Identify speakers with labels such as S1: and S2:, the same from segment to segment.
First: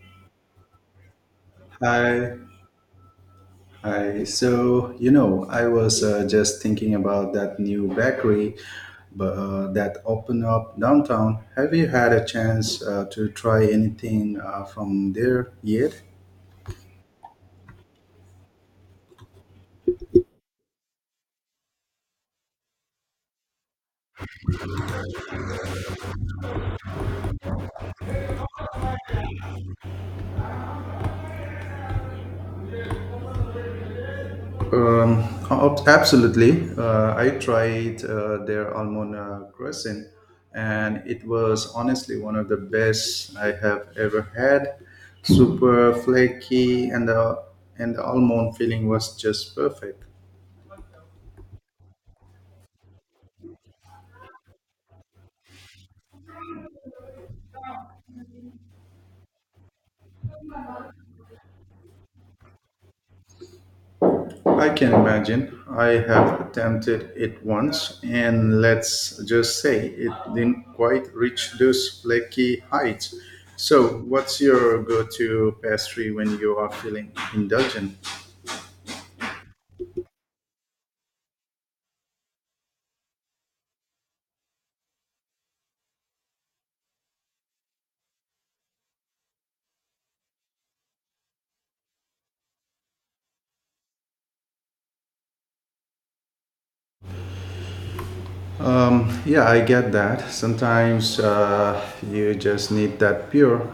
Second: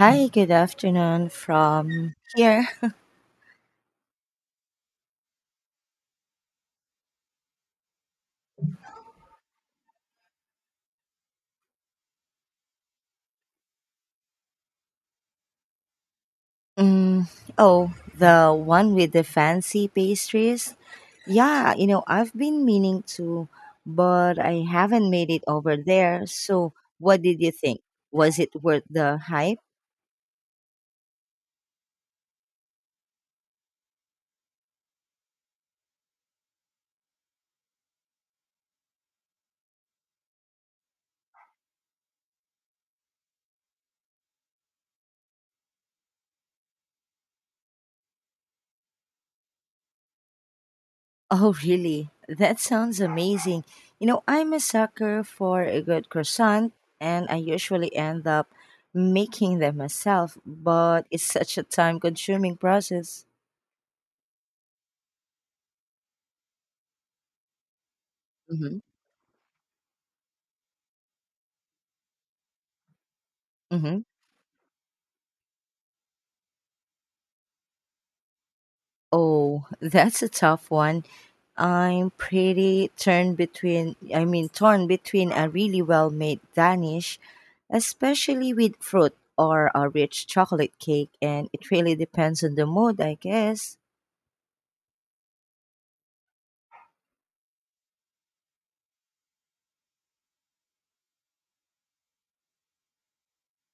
S1: Hi, good afternoon from
S2: Hi,
S1: here.
S2: hi. I was just thinking about that new bakery that opened up downtown. Have you had a chance to try anything from there yet?
S1: Mm, oh, the one with the fancy pastries? Yeah, you know, I've been meaning to, but I haven't made it over there. So, what did you think? Was it worth the hype?
S2: Um, Absolutely. I tried their almond croissant, and it was honestly one of the best I have ever had. Super flaky, and the almond filling was just perfect.
S1: Oh, really? That sounds amazing. You know, I'm a sucker for a good croissant, and I usually end up making them myself, but it's such a time consuming process.
S2: I can imagine. I have attempted it once, and
S1: Mm-hmm.
S2: let's just say it didn't quite reach those flaky heights. So,
S1: Mm-hmm.
S2: what's your go to pastry when you are feeling indulgent?
S1: Oh, that's a tough one. I'm pretty turned between, I mean, torn between a really well made Danish, especially with fruit, or a rich chocolate cake, and it really depends on the mood, I guess.
S2: Yeah, I get that. Sometimes you just need that pure,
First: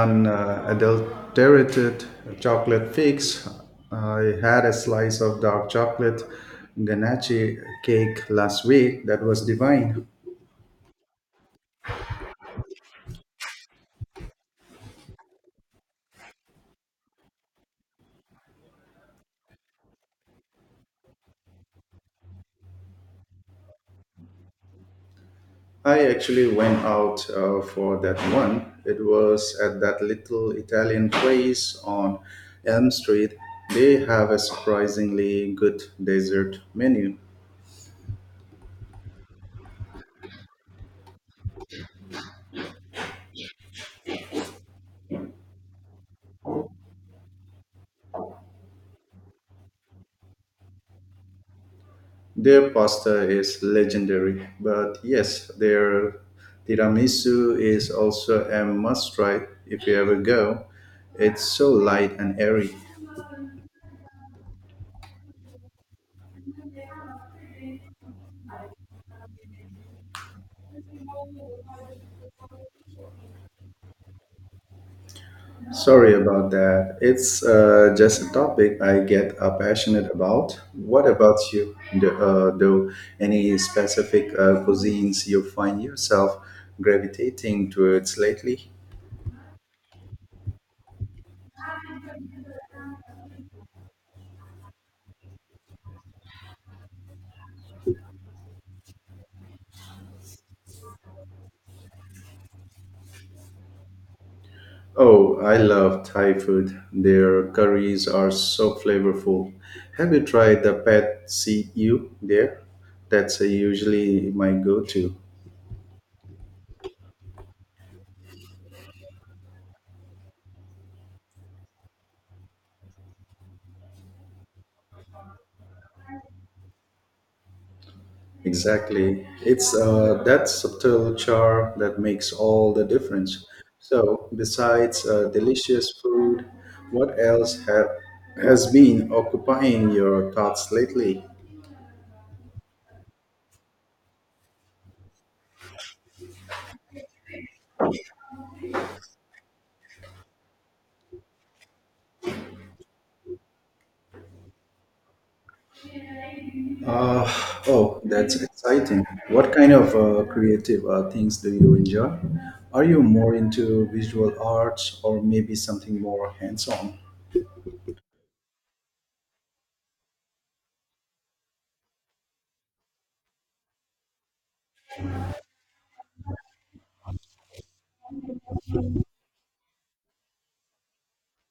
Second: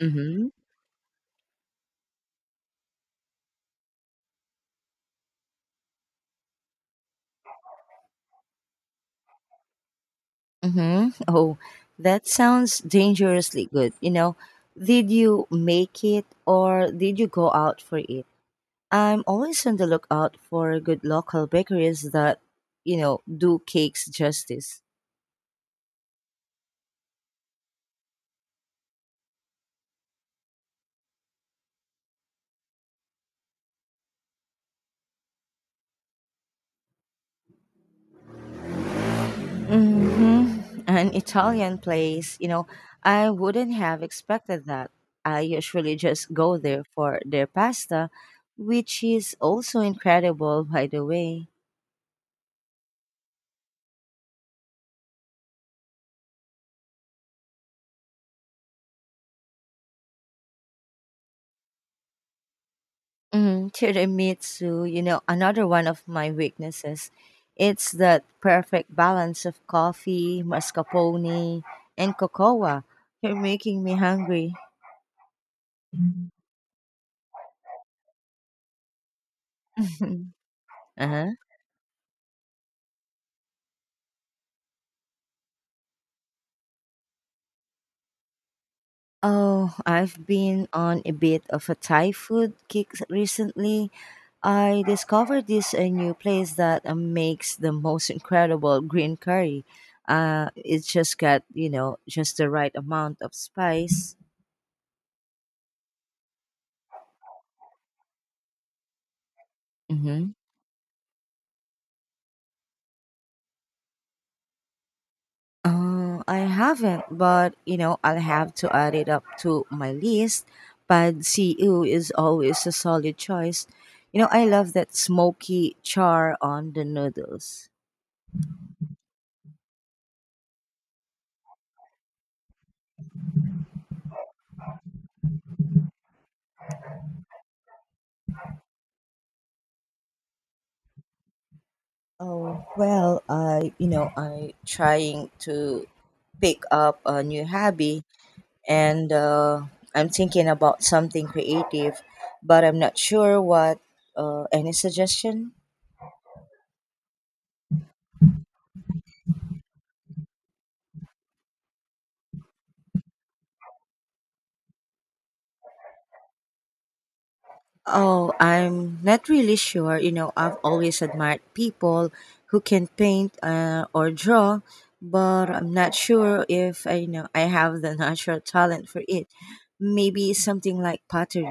S1: Mm-hmm.
S2: chocolate fix. I had a slice of dark chocolate ganache cake last week that was divine.
S1: Mm-hmm. Oh, that sounds dangerously good. You know, did you make it or did you go out for it? I'm always on the lookout for good local bakeries that, you know, do cakes justice.
S2: I actually went out for that one. It was at that little Italian place on Elm Street. They have a surprisingly good dessert menu.
S1: Mhm. An Italian place, you know, I wouldn't have expected that. I usually just go there for their pasta, which is also incredible, by the way.
S2: Their pasta is legendary, but yes, their tiramisu is also a must try if you ever go. It's so light and airy.
S1: Mm, tiramisu, you know, another one of my weaknesses. It's that perfect balance of coffee, mascarpone, and cocoa. You're making me hungry.
S2: Sorry about that. It's just a topic I get
S1: Uh-huh.
S2: passionate about. What about you? Do any specific cuisines you find yourself gravitating towards lately?
S1: Oh, I've been on a bit of a Thai food kick recently. I discovered this a new place that makes the most incredible green curry. It's just got just the right amount of spice.
S2: Oh, I love Thai food. Their curries are so flavorful. Have you
S1: Mm-hmm.
S2: tried the pad see ew there? That's usually my go-to.
S1: I haven't, but I'll have to add it up to my list. Pad See Ew is always a solid choice. You know, I love that smoky char on the noodles.
S2: Exactly. It's that subtle char that makes all the difference. So, besides delicious food, what else have, has been occupying your thoughts lately?
S1: Oh, well, I trying to pick up a new hobby, and I'm thinking about something creative, but I'm not sure what. Any suggestion?
S2: Uh, oh, that's exciting. What kind of creative things do you enjoy? Are you more into visual arts or maybe something more hands on?
S1: Oh, I'm not really sure. You know, I've always admired people who can paint or draw, but I'm not sure if I, you know, I have the natural talent for it. Maybe something like pottery.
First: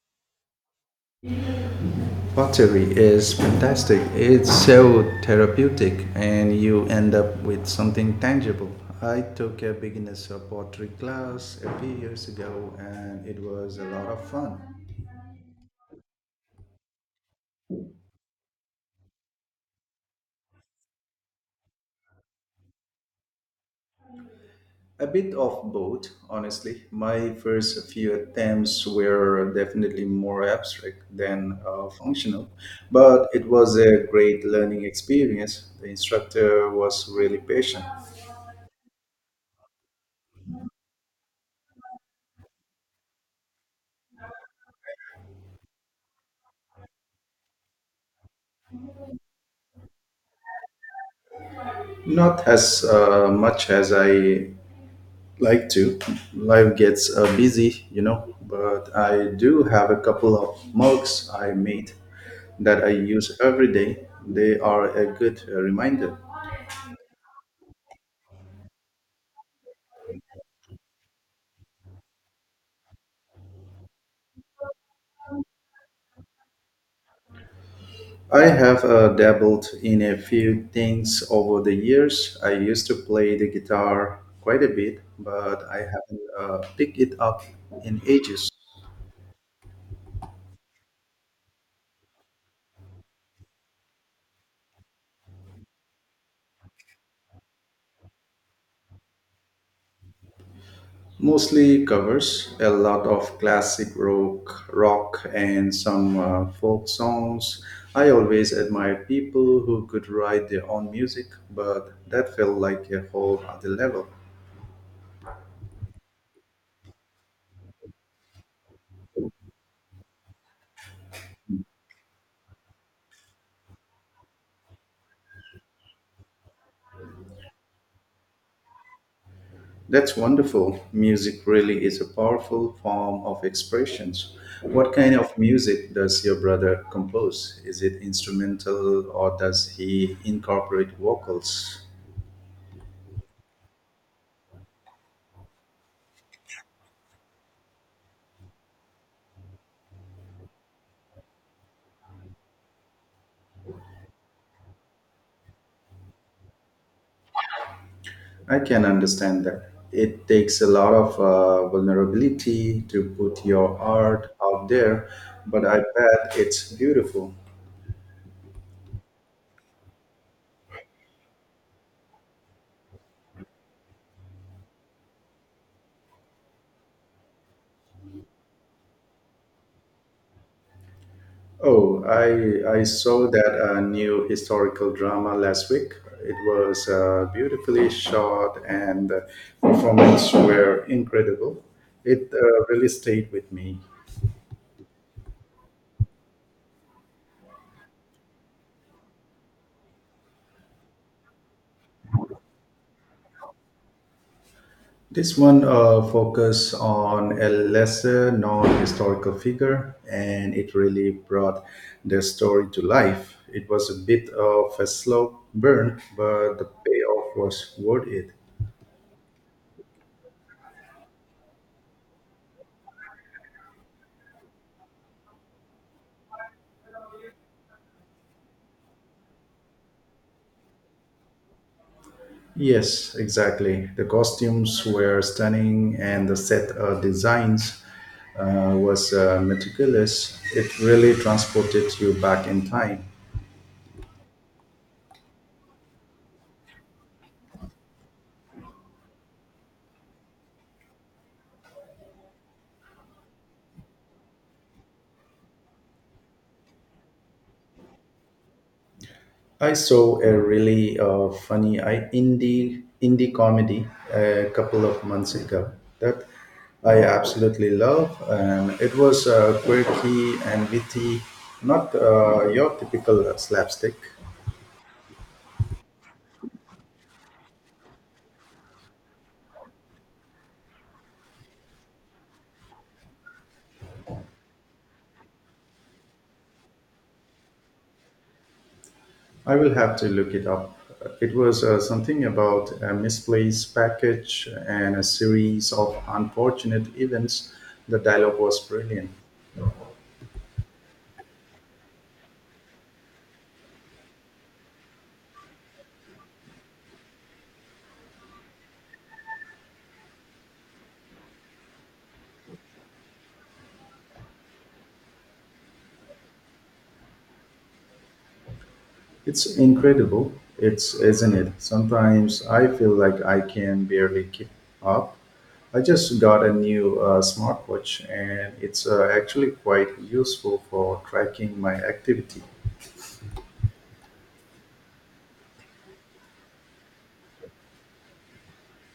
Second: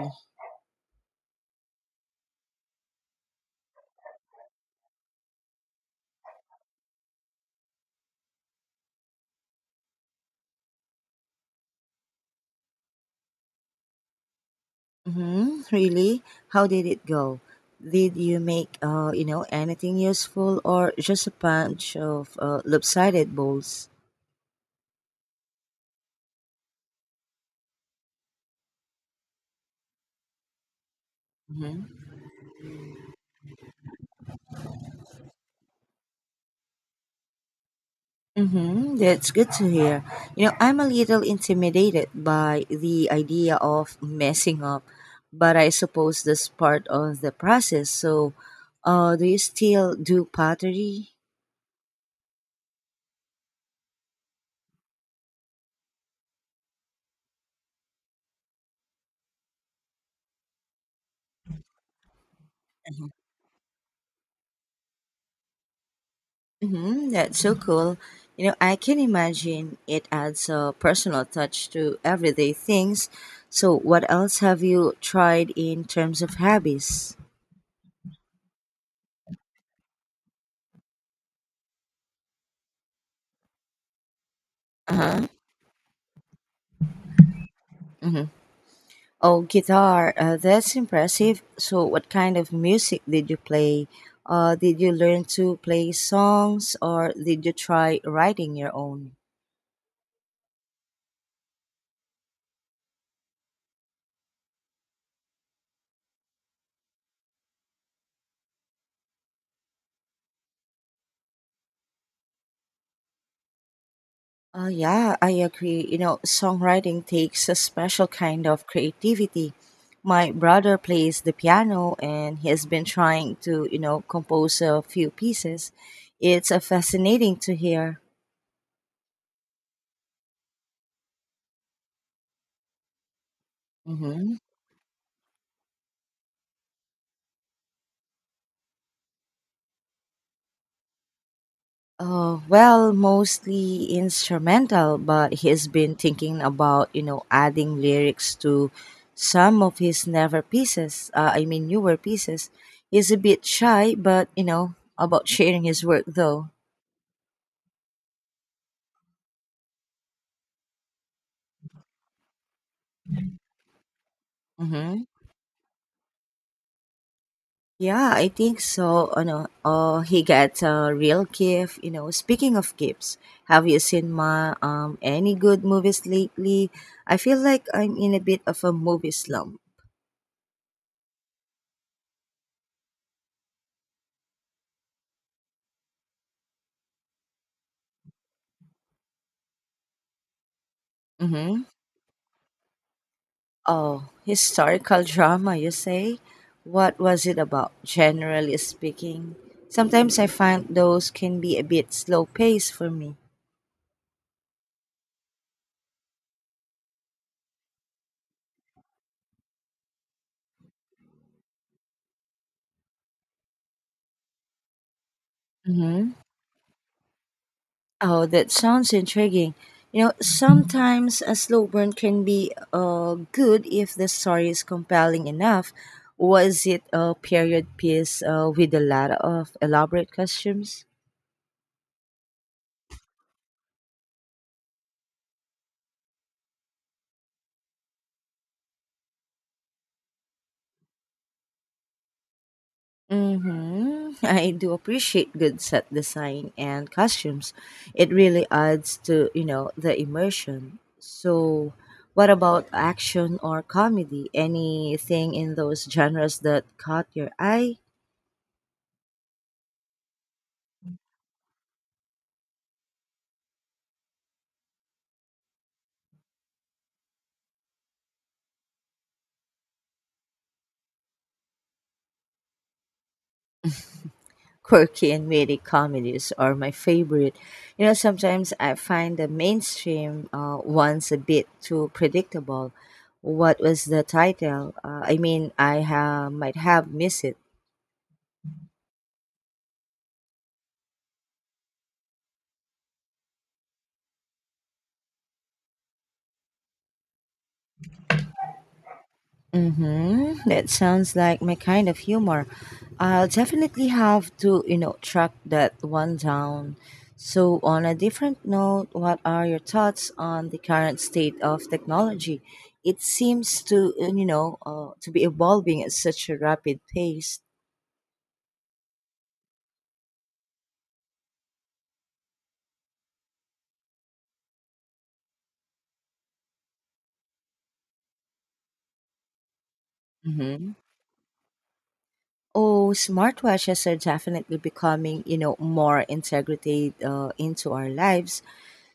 S2: Pottery is fantastic. It's so therapeutic, and you end up with something tangible. I took a beginner's pottery class a few years ago, and it was a lot of fun.
S1: Hmm. Really? How did it go? Did you make, anything useful, or just a bunch of lopsided balls?
S2: A bit of both, honestly. My first few attempts were definitely more abstract than
S1: Mm-hmm.
S2: functional, but it was a great learning experience. The instructor was really patient
S1: Mm-hmm. That's good to hear. You know, I'm a little intimidated by the idea of messing up, but I suppose that's part of the process. So, do you still do pottery?
S2: not as much as I like to. Life gets busy, you know, but I do have a couple of mugs I made that I use every day. They are a good reminder.
S1: Mm-hmm, that's so cool. You know, I can imagine it adds a personal touch to everyday things. So, what else have you tried in terms of hobbies?
S2: I have dabbled in a few things over the years. I used to play the guitar quite a bit,
S1: Uh-huh.
S2: but I haven't picked it up in
S1: Mm-hmm.
S2: ages.
S1: Oh, guitar. That's impressive. So, what kind of music did you play? Did you learn to play songs, or did you try writing your own?
S2: Mostly covers a lot of classic rock and some folk songs. I always admire people who could write their own music, but that felt like a whole other level.
S1: Yeah, I agree. You know, songwriting takes a special kind of creativity. My brother plays the piano, and he has been trying to, you know, compose a few pieces. It's fascinating to hear.
S2: That's wonderful. Music really is a powerful form of expressions.
S1: Hmm.
S2: What kind of music does your brother compose? Is it instrumental or does he incorporate vocals?
S1: Well, mostly instrumental, but he's been thinking about, you know, adding lyrics to some of his never pieces. I mean, newer pieces. He's a bit shy, but, you know, about sharing his work though.
S2: I can understand that. It takes a lot of vulnerability to put your art out
S1: Hmm.
S2: there, but I bet it's beautiful.
S1: Yeah, I think so. Oh, no. Oh, he gets a real gift. You know, speaking of gifts, have you seen my any good movies lately? I feel like I'm in a bit of a movie slump.
S2: Oh, I saw that new historical drama last week. It was beautifully shot, and the performances were
S1: Mm-hmm.
S2: incredible. It really stayed with me.
S1: Oh, historical drama, you say? What was it about, generally speaking? Sometimes I find those can be a bit slow paced for me.
S2: This one focused on a lesser known historical figure and it really brought the story to life. It was a bit of a slow burn,
S1: Mm-hmm.
S2: but the payoff was worth
S1: Oh,
S2: it.
S1: that sounds intriguing. You know, sometimes a slow burn can be good if the story is compelling enough. Was it a period piece with a lot of elaborate costumes?
S2: Yes, exactly. The costumes were stunning and the set designs was meticulous. It really transported you back in time.
S1: Mm-hmm. I do appreciate good set design and costumes. It really adds to, you know, the immersion. So, what about action or comedy? Anything in those genres that caught your eye?
S2: I saw a really funny I, indie indie comedy a couple of months ago that I absolutely love, and it was quirky and witty, not your typical slapstick.
S1: Quirky and witty comedies are my favorite. You know, sometimes I find the mainstream ones a bit too predictable. What was the title? Might have missed it.
S2: I will have to look it up. It was something about a misplaced package and a series of unfortunate events. The dialogue was brilliant.
S1: Mm-hmm. That sounds like my kind of humor. I'll definitely have to, you know, track that one down. So, on a different note, what are your thoughts on the current state of technology? It seems to be evolving at such a rapid pace.
S2: It's incredible, it's isn't it? Sometimes I feel like I can barely keep up. I just got a new smartwatch, and it's actually quite useful
S1: Mm-hmm.
S2: for tracking my activity.
S1: Oh, smartwatches are definitely becoming, you know, more integrated into our lives.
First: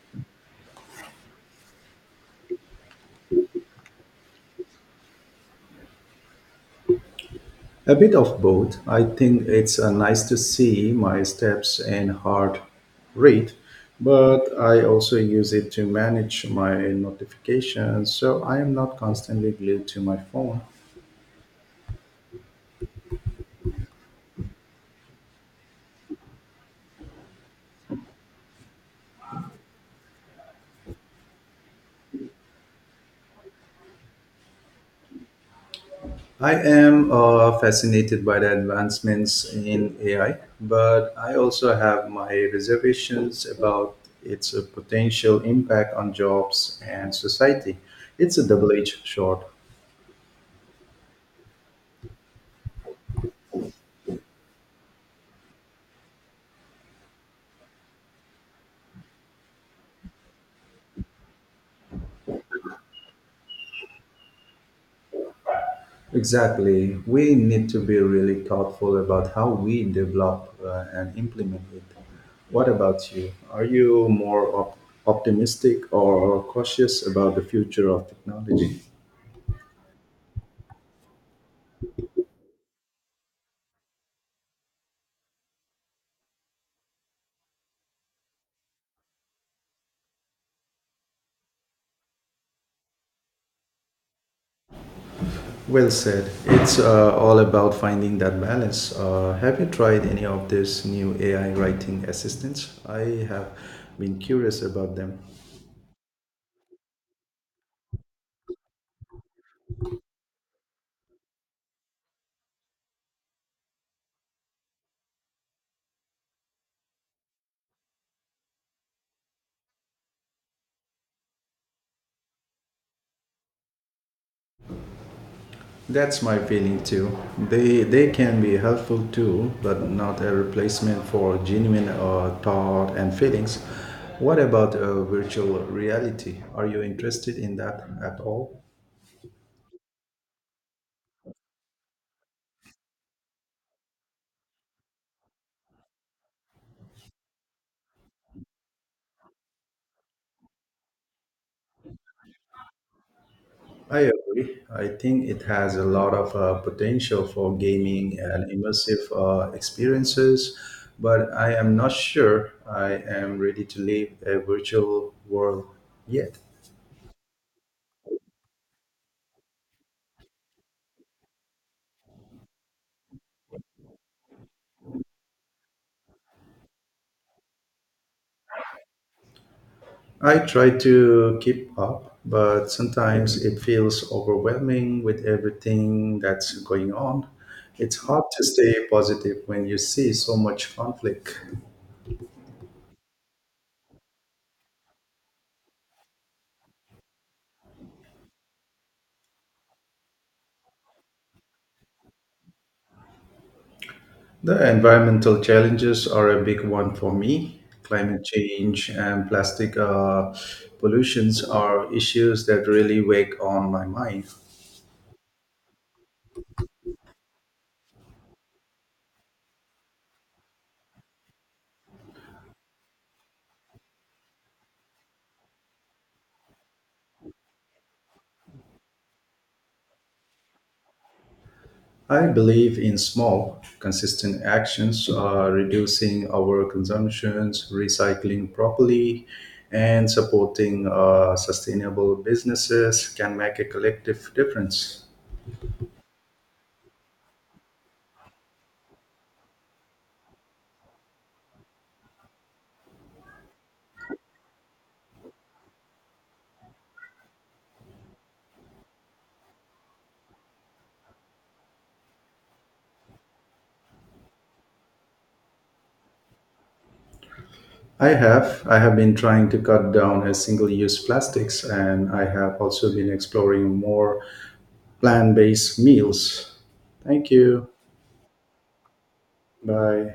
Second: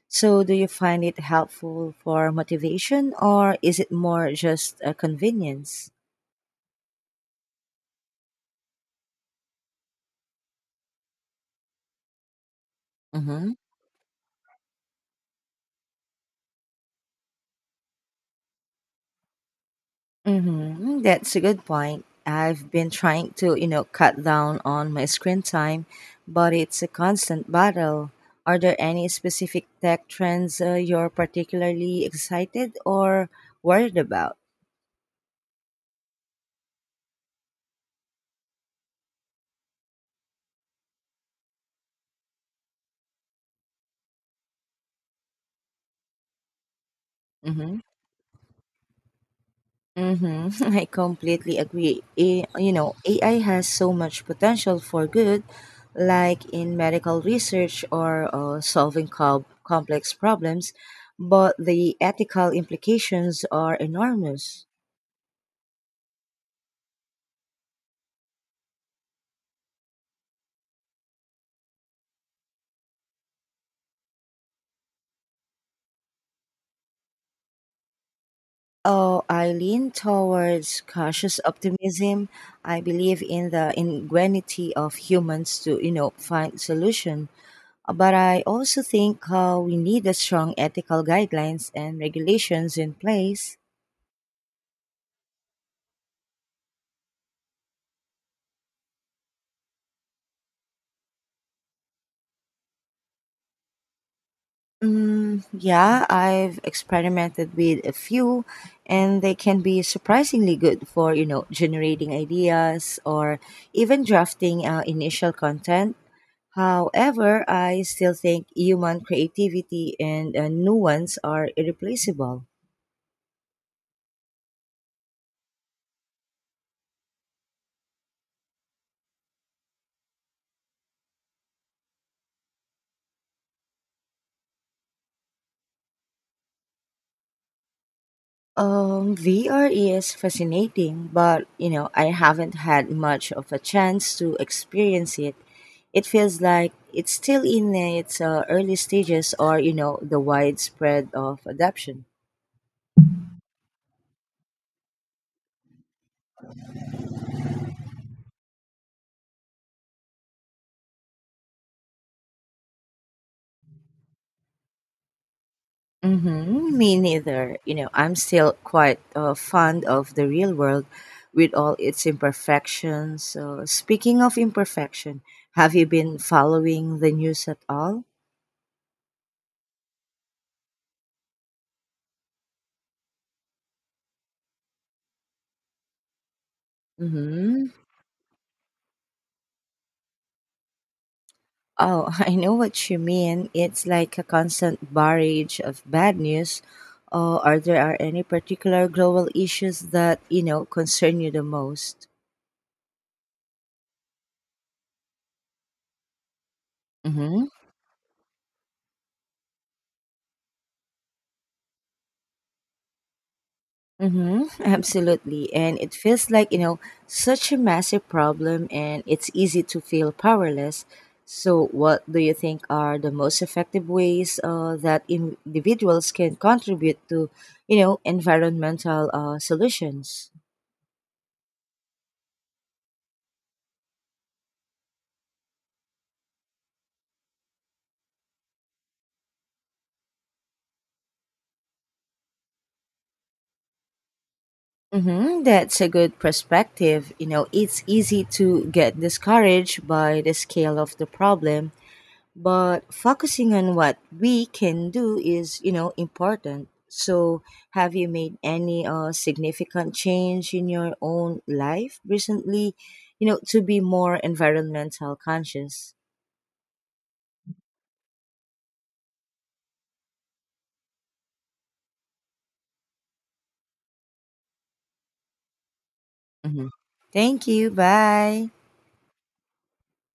S1: So, do you find it helpful for motivation, or is it more just a convenience?
S2: A bit of both. I think it's nice to see my steps and heart
S1: Hmm.
S2: rate, but I also use it to manage my notifications, so I am not constantly glued to my phone.
S1: Mm-hmm. That's a good point. I've been trying to, you know, cut down on my screen time, but it's a constant battle. Are there any specific tech trends you're particularly excited or worried about?
S2: I am fascinated by the advancements in AI, but I also have my reservations about its potential impact on jobs and society. It's a double edged sword.
S1: Mm-hmm. I completely agree. You know, AI has so much potential for good, like in medical research, or complex problems, but the ethical implications are enormous.
S2: Exactly. We need to be really thoughtful about how we develop and implement it. What about you? Are you more optimistic or cautious about the future of technology?
S1: Oh, I lean towards cautious optimism. I believe in the ingenuity of humans to, you know, find solution. But I also think we need a strong ethical guidelines and regulations in place.
S2: Well said. It's all about finding that balance. Have you tried any of these new AI writing assistants? I have been curious about them.
S1: Mm, yeah, I've experimented with a few, and they can be surprisingly good for, you know, generating ideas, or even drafting initial content. However, I still think human creativity and nuance are irreplaceable.
S2: That's my feeling too. They can be a helpful tool, but not a replacement for genuine thought and feelings. What about virtual reality? Are you interested in that at all?
S1: VR is fascinating, but you know, I haven't had much of a chance to experience it. It feels like it's still in its early stages or, you know, the widespread of adoption.
S2: I agree. I think it has a lot of potential for gaming and immersive experiences, but I am not sure I am ready to live a virtual world yet.
S1: Mm-hmm. Me neither. You know, I'm still quite fond of the real world with all its imperfections. So, speaking of imperfection, have you been following the news at all?
S2: I try to keep up, but sometimes it feels overwhelming with everything that's going on.
S1: Mm-hmm.
S2: It's hard to stay positive when you see so much conflict.
S1: Oh, I know what you mean. It's like a constant barrage of bad news. Are there are any particular global issues that, you know, concern you the most?
S2: The environmental challenges are a big one for
S1: Mm-hmm.
S2: me. Climate change and plastic pollutions are issues that really weigh on my mind.
S1: Mm-hmm. Absolutely, and it feels like, you know, such a massive problem, and it's easy to feel powerless. So, what do you think are the most effective ways that individuals can contribute to, you know, environmental solutions?
S2: I believe in small, consistent actions, reducing our consumptions, recycling properly, and supporting sustainable businesses can make a collective difference.
S1: Mm-hmm, that's a good perspective. You know, it's easy to get discouraged by the scale of the problem, but focusing on what we can do is, you know, important. So, have you made any significant change in your own life recently, you know, to be more environmental conscious?
S2: I have. I have been trying to cut down a single-use plastics, and I have also been exploring more plant based meals.
S1: Mm-hmm.
S2: Thank
S1: Thank
S2: you.
S1: you. Bye.
S2: Bye.